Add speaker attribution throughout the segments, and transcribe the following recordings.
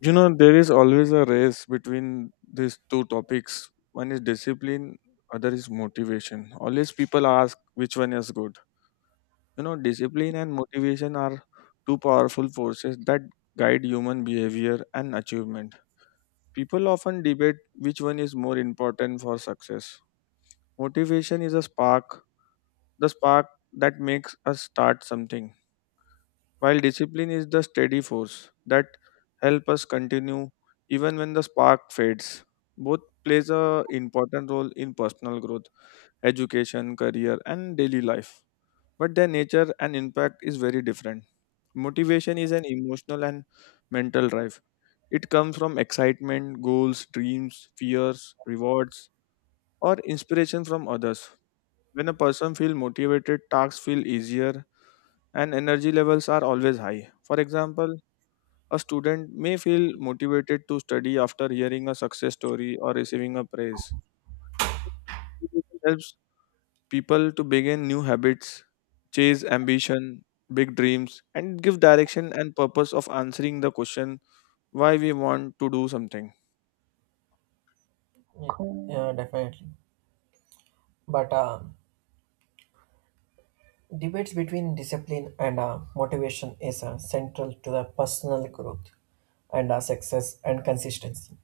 Speaker 1: You know, there is always a race between these two topics. One is discipline, other is motivation. Always people ask which one is good. You know, discipline and motivation are two powerful forces that guide human behavior and achievement. People often debate which one is more important for success. Motivation is a spark, the spark that makes us start something. While discipline is the steady force that help us continue even when the spark fades. Both plays a important role in personal growth, education, career and daily life. But their nature and impact is very different. Motivation is an emotional and mental drive. It comes from excitement, goals, dreams, fears, rewards, or inspiration from others. When a person feels motivated, tasks feel easier and energy levels are always high. For example, a student may feel motivated to study after hearing a success story or receiving a praise. Motivation helps people to begin new habits, chase ambition, big dreams, and give direction and purpose of answering the question why we want to do something.
Speaker 2: Yeah, yeah, definitely. But debates between discipline and motivation is central to the personal growth and success and consistency.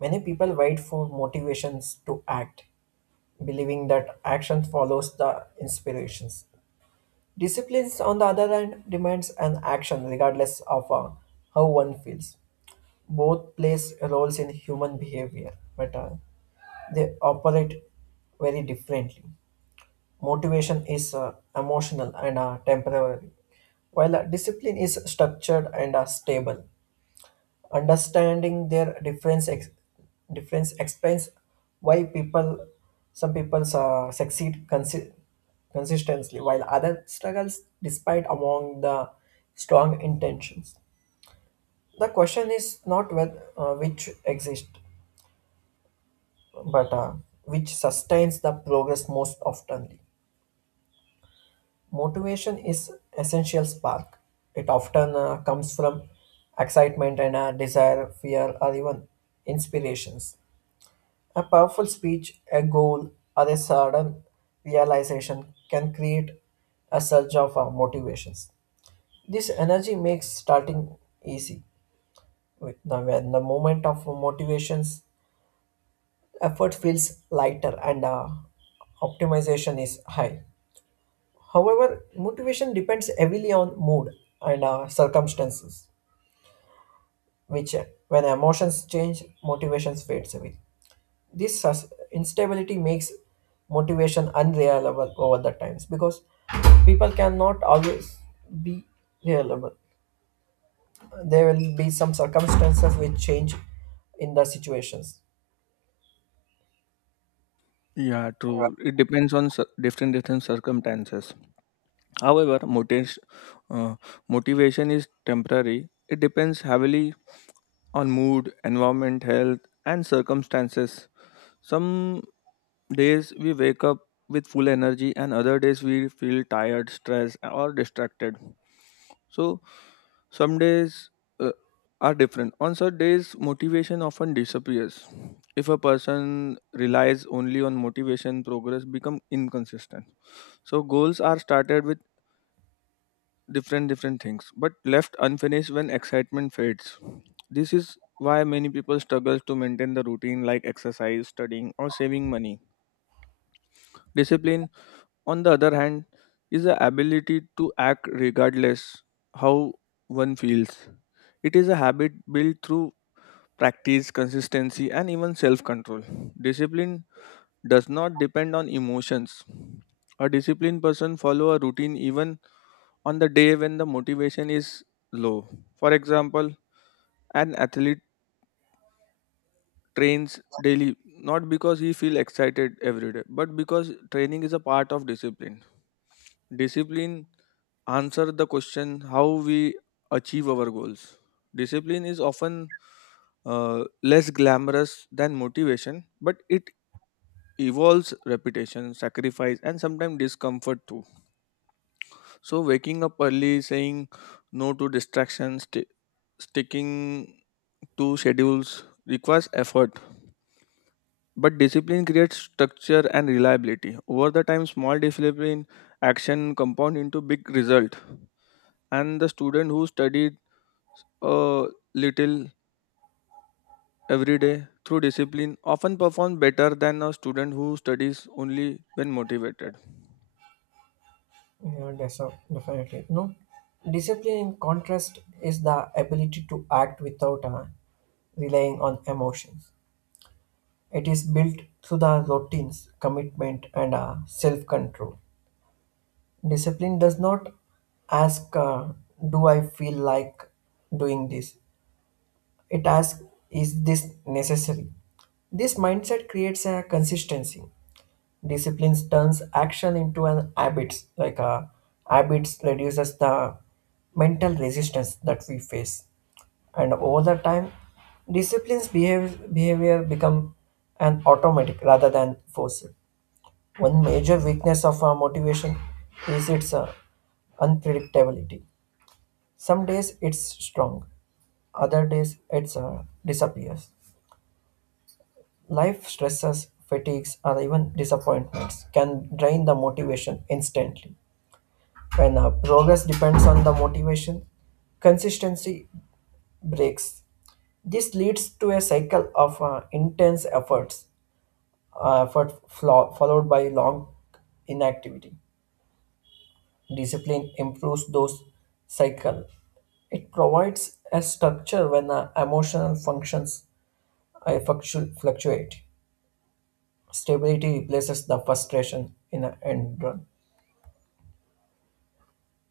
Speaker 2: Many people wait for motivations to act, believing that action follows the inspirations. Disciplines, on the other hand, demands an action regardless of how one feels. Both plays roles in human behavior, but they operate very differently. Motivation is emotional and temporary, while discipline is structured and stable. Understanding their difference explains why some people succeed consistently, while others struggles despite among the strong intentions. The question is not whether which exist, but which sustains the progress most oftenly. Motivation is essential spark. It often comes from excitement and desire, fear, or even inspirations. A powerful speech, a goal, or a sudden realization can create a surge of motivations. This energy makes starting easy. When the moment of motivations, effort feels lighter and optimization is high. However, motivation depends heavily on mood and circumstances, which, when emotions change, motivation fades away. This instability makes motivation unreliable over the times because people cannot always be reliable. There will be some circumstances which change in the situations.
Speaker 1: Yeah, true. It depends on different circumstances. However, uh, motivation is temporary. It depends heavily on mood, environment, health, and circumstances. Some days we wake up with full energy, and other days we feel tired, stressed, or distracted. So, some days uh, are different. On such days, motivation often disappears. If a person relies only on motivation, progress become inconsistent. So, goals are started with different things, but left unfinished when excitement fades. This is why many people struggle to maintain the routine like exercise, studying, or saving money. Discipline, on the other hand, is the ability to act regardless how one feels. It is a habit built through practice, consistency, and even self control. Discipline does not depend on emotions. A disciplined person follow a routine even on the day when the motivation is low. For example, an athlete trains daily not because he feel excited every day but because training is a part of discipline. Answer the question how we achieve our goals. Discipline is often less glamorous than motivation, but it evolves repetition, sacrifice, and sometimes discomfort too. So waking up early, saying no to distractions, sticking to schedules requires effort, but discipline creates structure and reliability. Over the time, small discipline action compound into big result. And the student who studied a little every day through discipline often performs better than a student who studies only when motivated.
Speaker 2: Yeah, definitely. No, discipline in contrast is the ability to act without relying on emotions. It is built through the routines, commitment, and self control. Discipline does not ask, "Do I feel like doing this?" It asks, "Is this necessary?" This mindset creates a consistency. Discipline turns action into an habits. Habits reduces the mental resistance that we face, and over the time, discipline's behavior become an automatic rather than forced. One major weakness of our motivation is its unpredictability. Some days it's strong, other days it's disappears. Life stresses, fatigues, or even disappointments can drain the motivation instantly. When our progress depends on the motivation, consistency breaks. This leads to a cycle of intense efforts, effort flaw, followed by long inactivity. Discipline improves those cycle. It provides a structure when emotional functions fluctuate. Stability replaces the frustration in an end run.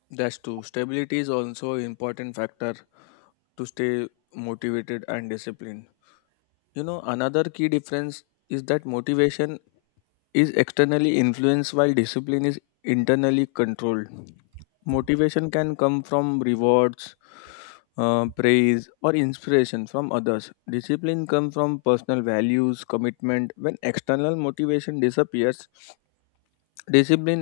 Speaker 1: That's true. Stability is also an important factor to stay motivated and disciplined. You know, another key difference is that motivation is externally influenced while discipline is internally controlled. Motivation can come from rewards, praise, or inspiration from others. Discipline comes from personal values, commitment. When external motivation disappears, discipline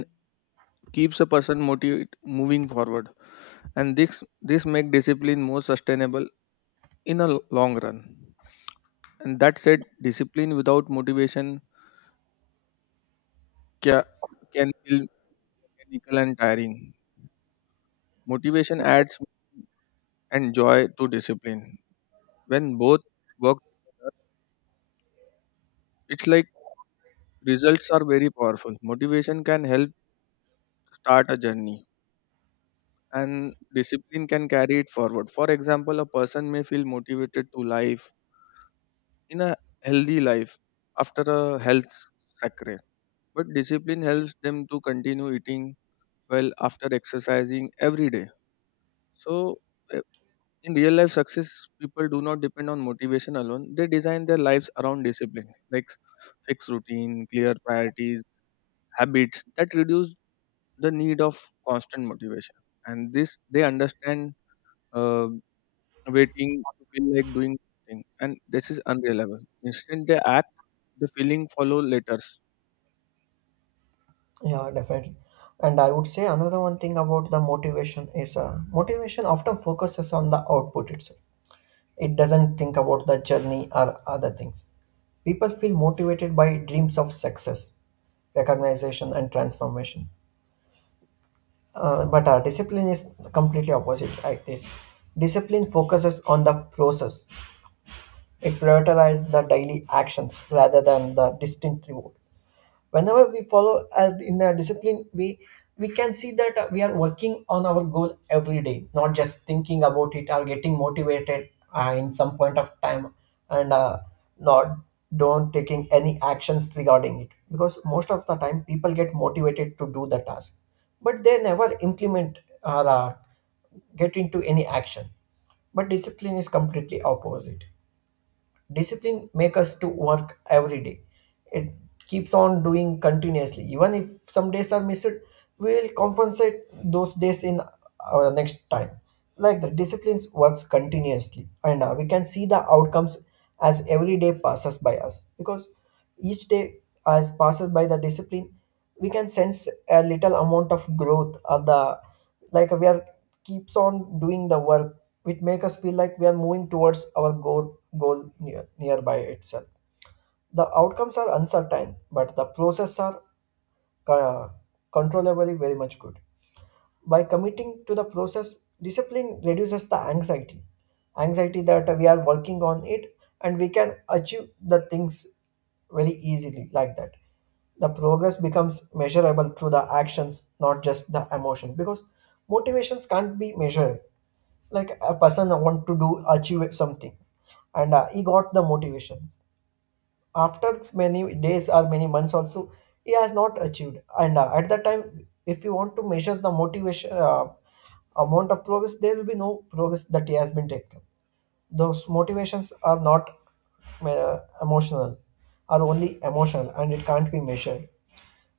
Speaker 1: keeps a person motivated moving forward, and this make discipline more sustainable in a long run. And that said, discipline without motivation ca- can feel mechanical and tiring. Motivation adds and joy to discipline. When both work together, it's like results are very powerful. Motivation can help start a journey and discipline can carry it forward. For example, a person may feel motivated to life in a healthy life after a health sacre. But discipline helps them to continue eating well after exercising every day. So in real life success, people do not depend on motivation alone. They design their lives around discipline, like fixed routine, clear priorities, habits that reduce the need of constant motivation. And this, they understand uh, waiting to feel like doing something, and this is unreliable. Instead, they act, the feeling follow later.
Speaker 2: Yeah, definitely. And I would say another one thing about the motivation is motivation often focuses on the output itself. It doesn't think about the journey or other things. People feel motivated by dreams of success, recognition, and transformation. But our discipline is completely opposite like this. Discipline focuses on the process. It prioritizes the daily actions rather than the distant reward. Whenever we follow in a disciplined way, we can see that we are working on our goal every day, not just thinking about it or getting motivated in some point of time, and not don't taking any actions regarding it, because most of the time people get motivated to do the task but they never implement or get into any action. But discipline is completely opposite. Discipline make us to work every day. It keeps on doing continuously. Even if some days are missed, we will compensate those days in our next time. Like the disciplines works continuously, and we can see the outcomes as every day passes by us, because each day as passes by the discipline, we can sense a little amount of growth of the, like we are keeps on doing the work, which make us feel like we are moving towards our goal, nearby itself. The outcomes are uncertain, but the process are uh, controllably very much good. By committing to the process, discipline reduces the anxiety. Anxiety that we are working on it and we can achieve the things very easily like that. The progress becomes measurable through the actions, not just the emotion, because motivations can't be measured. Like a person want to do achieve something, and he got the motivation after many days or many months also he has not achieved, and at that time if you want to measure the motivation amount of progress, there will be no progress that he has been taken. Those motivations are not emotional, are only emotional, and it can't be measured.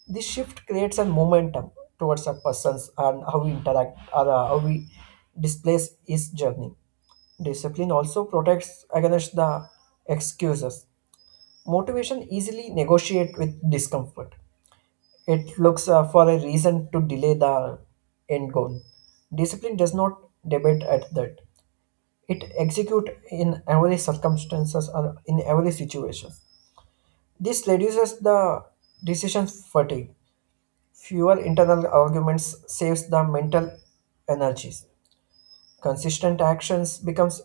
Speaker 2: This shift creates a momentum towards a person's, and how we interact or how we displace his journey. Discipline also protects against the excuses. Motivation easily negotiate with discomfort. It looks for a reason to delay the end goal. Discipline does not debate at that. It execute in every circumstances or in every situation. This reduces the decision fatigue. Fewer internal arguments saves the mental energies. Consistent actions becomes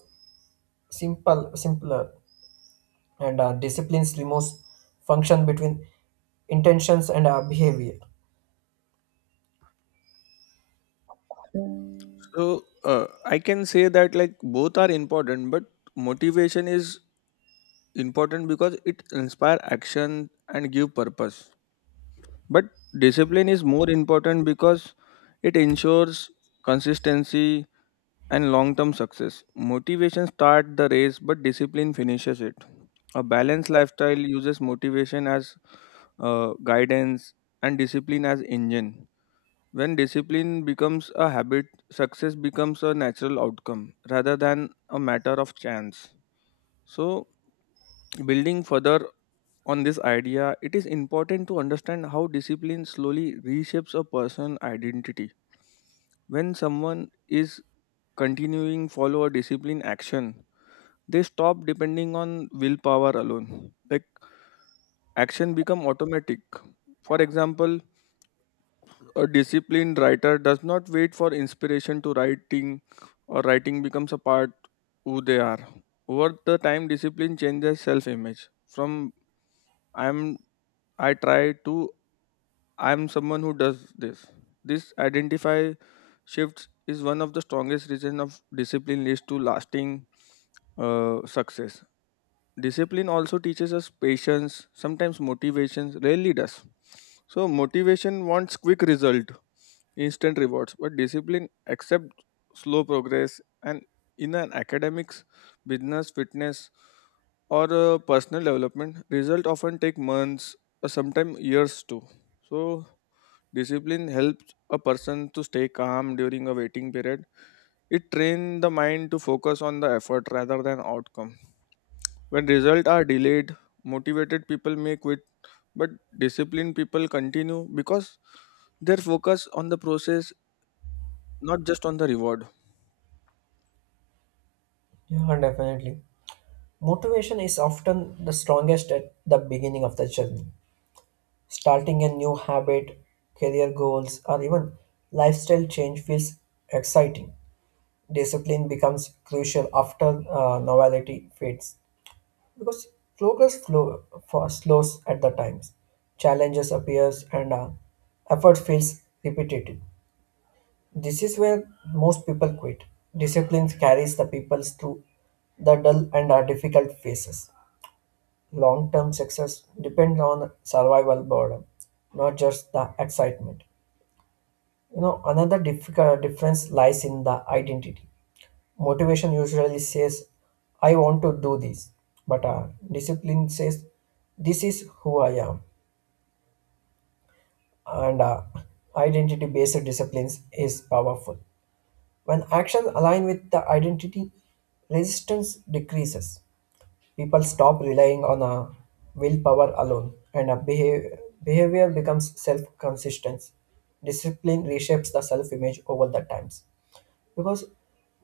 Speaker 2: simpler. And disciplines removes function between intentions and behavior.
Speaker 1: So I can say that like both are important, but motivation is important because it inspire action and give purpose. But discipline is more important because it ensures consistency and long term success. Motivation starts the race, but discipline finishes it. A balanced lifestyle uses motivation as guidance and discipline as engine. When discipline becomes a habit, success becomes a natural outcome rather than a matter of chance. So, building further on this idea, it is important to understand how discipline slowly reshapes a person's identity. When someone is continuing follow a discipline action, they stop depending on willpower alone. Like action become automatic. For example, a disciplined writer does not wait for inspiration to writing or writing becomes a part who they are. Over the time discipline changes self image. From I'm I try to I'm someone who does this. This identify shifts is one of the strongest reasons of discipline leads to lasting success. Discipline also teaches us patience, sometimes motivation rarely does. So motivation wants quick result, instant rewards, but discipline accepts slow progress and in an academics, business, fitness or personal development, result often take months or sometimes years too. So discipline helps a person to stay calm during a waiting period. It trains the mind to focus on the effort rather than outcome. When results are delayed, motivated people may quit, but disciplined people continue because their focus on the process, not just on the reward.
Speaker 2: Yeah, and definitely motivation is often the strongest at the beginning of the journey. Starting a new habit, career goals, or even lifestyle change feels exciting. Discipline becomes crucial after novelty fades, because progress flow for slows at the times, challenges appears, and effort feels repetitive. This is where most people quit. Discipline carries the people through the dull and difficult phases. Long term success depends on survival boredom, not just the excitement. You know, another difficult difference lies in the identity. Motivation usually says, "I want to do this," but discipline says, "This is who I am." And identity based disciplines is powerful. When actions align with the identity, resistance decreases. People stop relying on a willpower alone, and a behavior becomes self-consistent. Discipline reshapes the self-image over the times, because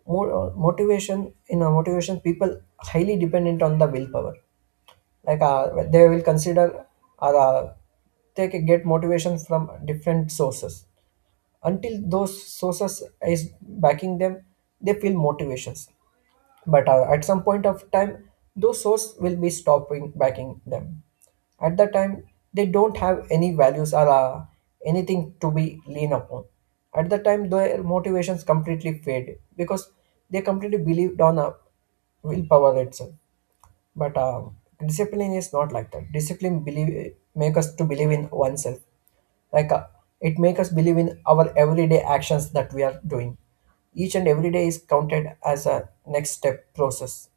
Speaker 2: more motivation in a motivation people highly dependent on the willpower. They will consider or they can get motivation from different sources. Until those sources is backing them, they feel motivations, but at some point of time, those source will be stopping backing them. At that time, they don't have any values or anything to be lean upon. At that time, their motivations completely fade, because they completely believed on a willpower itself. But discipline is not like that. Discipline believe make us to believe in oneself. like uh, it make us believe in our everyday actions that we are doing. Each and every day is counted as a next step process.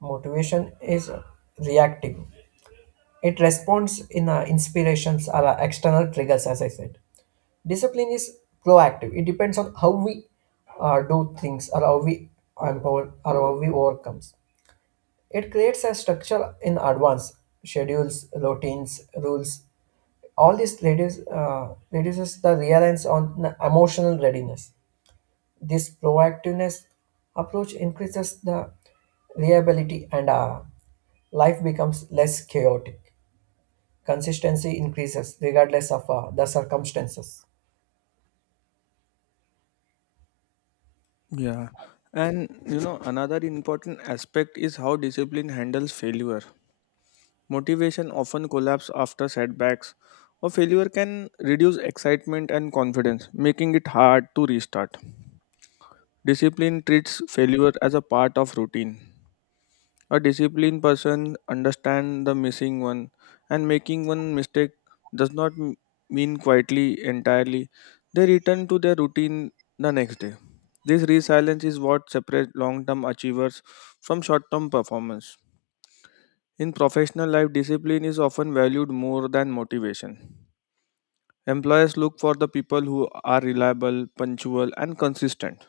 Speaker 2: Motivation is reactive. It responds in inspirations or external triggers, as I said. Discipline is proactive. It depends on how we do things, or how we empower, or how we overcome. It creates a structure in advance, schedules, routines, rules. All this reduces the reliance on the emotional readiness. This proactiveness approach increases the reliability, and life becomes less chaotic. Consistency increases regardless of the circumstances.
Speaker 1: Yeah. And you know, another important aspect is how discipline handles failure. Motivation often collapses after setbacks, or failure can reduce excitement and confidence, making it hard to restart. Discipline treats failure as a part of routine. A disciplined person understands the missing one, and making one mistake does not mean quietly entirely. They return to their routine the next day. This resilience is what separates long term achievers from short term performance. In professional life, discipline is often valued more than motivation. Employers look for the people who are reliable, punctual, and consistent.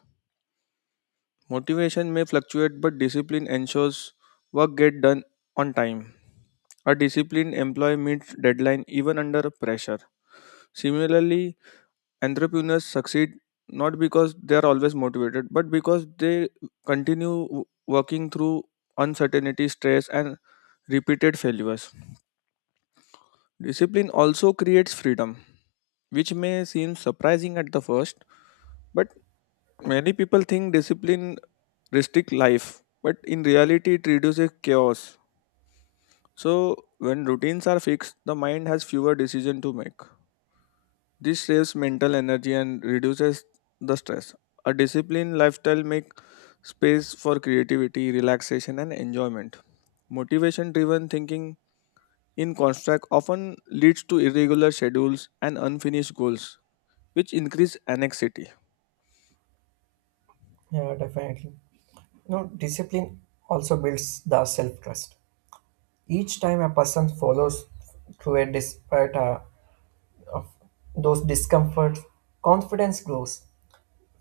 Speaker 1: Motivation may fluctuate, but discipline ensures work get done on time. A disciplined employee meets deadline even under pressure. Similarly, entrepreneurs succeed not because they are always motivated, but because they continue working through uncertainty, stress, and repeated failures. Discipline also creates freedom, which may seem surprising at the first, but many people think discipline restricts life, but in reality, it reduces chaos. So, when routines are fixed, the mind has fewer decisions to make. This saves mental energy and reduces the stress. A disciplined lifestyle makes space for creativity, relaxation, and enjoyment. Motivation driven thinking in construct often leads to irregular schedules and unfinished goals, which increase anxiety.
Speaker 2: Yeah, definitely. No, discipline also builds the self trust. Each time a person follows through a despite of those discomforts, confidence grows.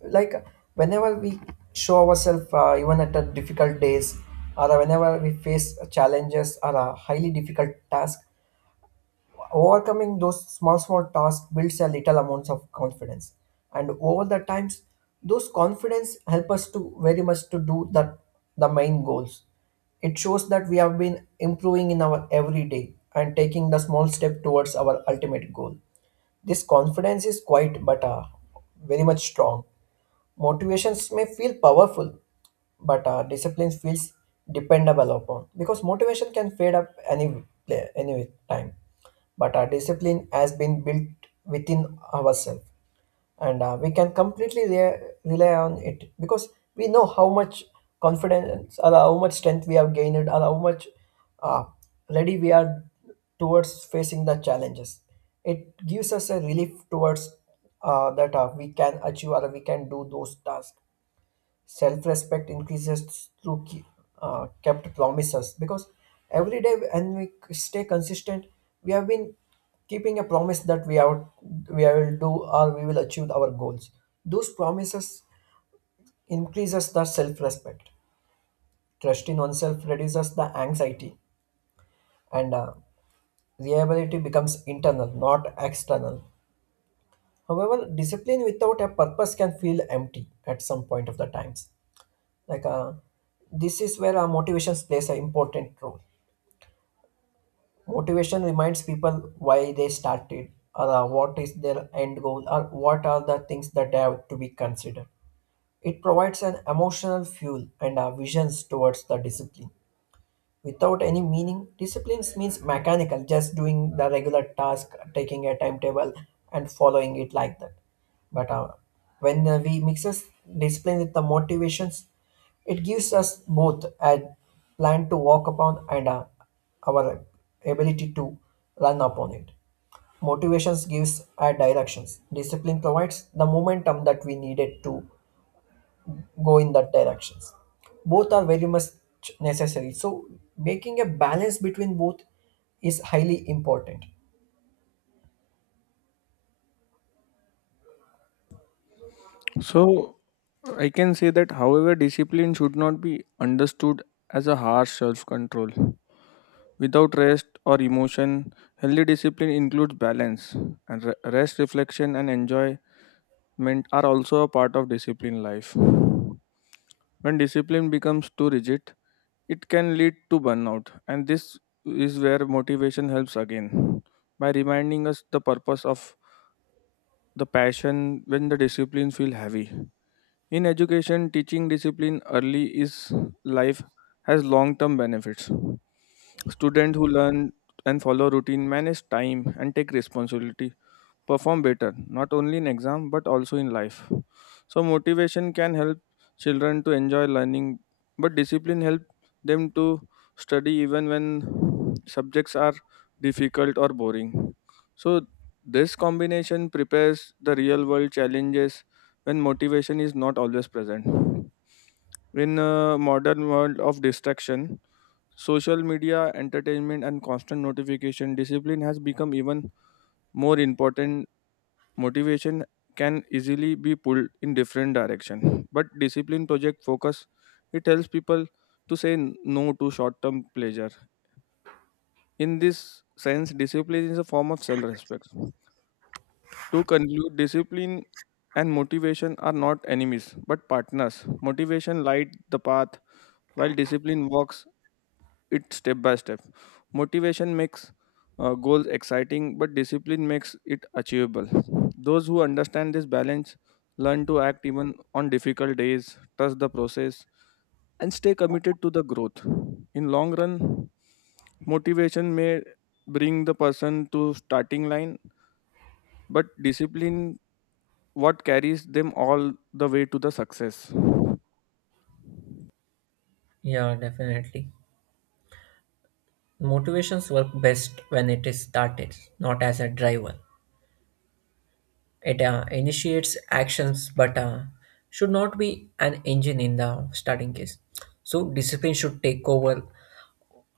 Speaker 2: Like whenever we show ourselves, even at the difficult days, or whenever we face challenges or a highly difficult task, overcoming those small tasks builds a little amounts of confidence, and over the times, those confidence help us to very much to do that the main goals. It shows that we have been improving in our everyday and taking the small step towards our ultimate goal. This confidence is quite, but very much strong. Motivations may feel powerful, but discipline feels dependable upon, because motivation can fade up any time. But our discipline has been built within ourselves, and we can completely rely on it, because we know how much confidence or how much strength we have gained, or how much uh, ready we are towards facing the challenges. It gives us a relief towards that we can achieve or we can do those tasks. Self respect increases through kept promises, because every day and we stay consistent, we have been keeping a promise that we will do or we will achieve our goals. Those promises increases the self respect. Trust in oneself reduces the anxiety, and reliability becomes internal, not external. However, discipline without a purpose can feel empty at some point of the times. like uh, this is where our motivations plays an important role. Motivation reminds people why they started, or what is their end goal, or what are the things that have to be considered. It provides an emotional fuel and visions towards the discipline. Without any meaning, disciplines means mechanical, just doing the regular task, taking a timetable and following it like that. But when we mixes discipline with the motivations, it gives us both a plan to walk upon, and our ability to run upon it. Motivations gives our directions. Discipline provides the momentum that we needed to go in that directions. Both are very much necessary, so making a balance between both is highly important.
Speaker 1: So I can say that, however, discipline should not be understood as a harsh self control. Without rest or emotion, healthy discipline includes balance, and rest, reflection, and enjoyment are also a part of discipline life. When discipline becomes too rigid, it can lead to burnout, and this is where motivation helps again by reminding us the purpose of the passion when the disciplines feel heavy. In education, teaching discipline early is life has long-term benefits. Students who learn and follow routine, manage time and take responsibility perform better not only in exam but also in life. So motivation can help children to enjoy learning, but discipline help them to study even when subjects are difficult or boring. So this combination prepares the real world challenges when motivation is not always present. In a modern world of distraction, social media, entertainment, and constant notification, discipline has become even more important. Motivation can easily be pulled in different direction, but discipline project focus. It tells people to say no to short term pleasure. In this sense, discipline is a form of self respect. To conclude, discipline and motivation are not enemies but partners. Motivation light the path while discipline walks it step by step. Motivation makes goals exciting, but discipline makes it achievable. Those who understand this balance learn to act even on difficult days, trust the process, and stay committed to the growth. In long run, motivation may bring the person to starting line, but discipline what carries them all the way to the success.
Speaker 2: Yeah, definitely. Motivations work best when it is started, not as a driver. It initiates actions, but should not be an engine in the starting case. So discipline should take over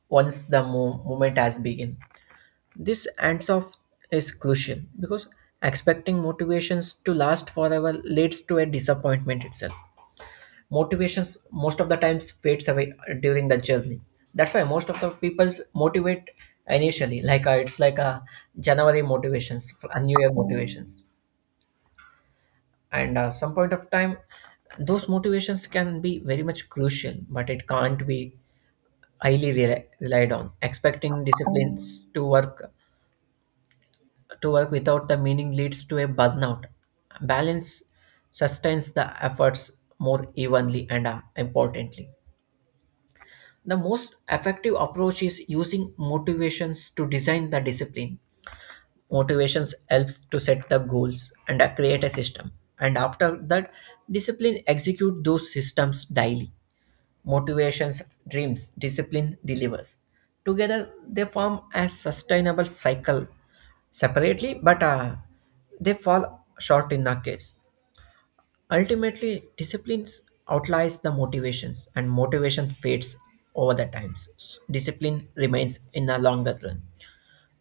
Speaker 2: once the movement has begun. This ends off is crucial, because expecting motivations to last forever leads to a disappointment itself. Motivations most of the times fades away during the journey. That's why most of the people's motivate initially, it's like a January motivations, a New Year motivations, and some point of time, those motivations can be very much crucial, but it can't be highly relied on. Expecting disciplines to work. To work without a meaning leads to a burnout. Balance sustains the efforts more evenly and importantly. The most effective approach is using motivations to design the discipline. Motivations helps to set the goals and create a system. And after that, discipline execute those systems daily. Motivations, dreams, discipline delivers. Together, they form a sustainable cycle separately, but they fall short in the case. Ultimately, disciplines outlies the motivations, and motivation fades over the times. Discipline remains in the longer run.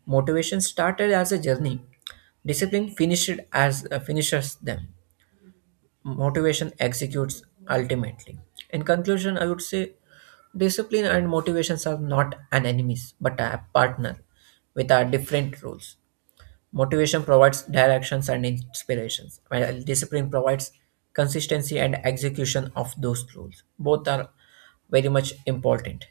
Speaker 2: Motivation started as a journey. Discipline finished as finishes them. Motivation executes ultimately. In conclusion, I would say discipline and motivations are not an enemies but a partner with our different roles. Motivation provides directions and inspirations, while discipline provides consistency and execution of those rules. Both are very much important.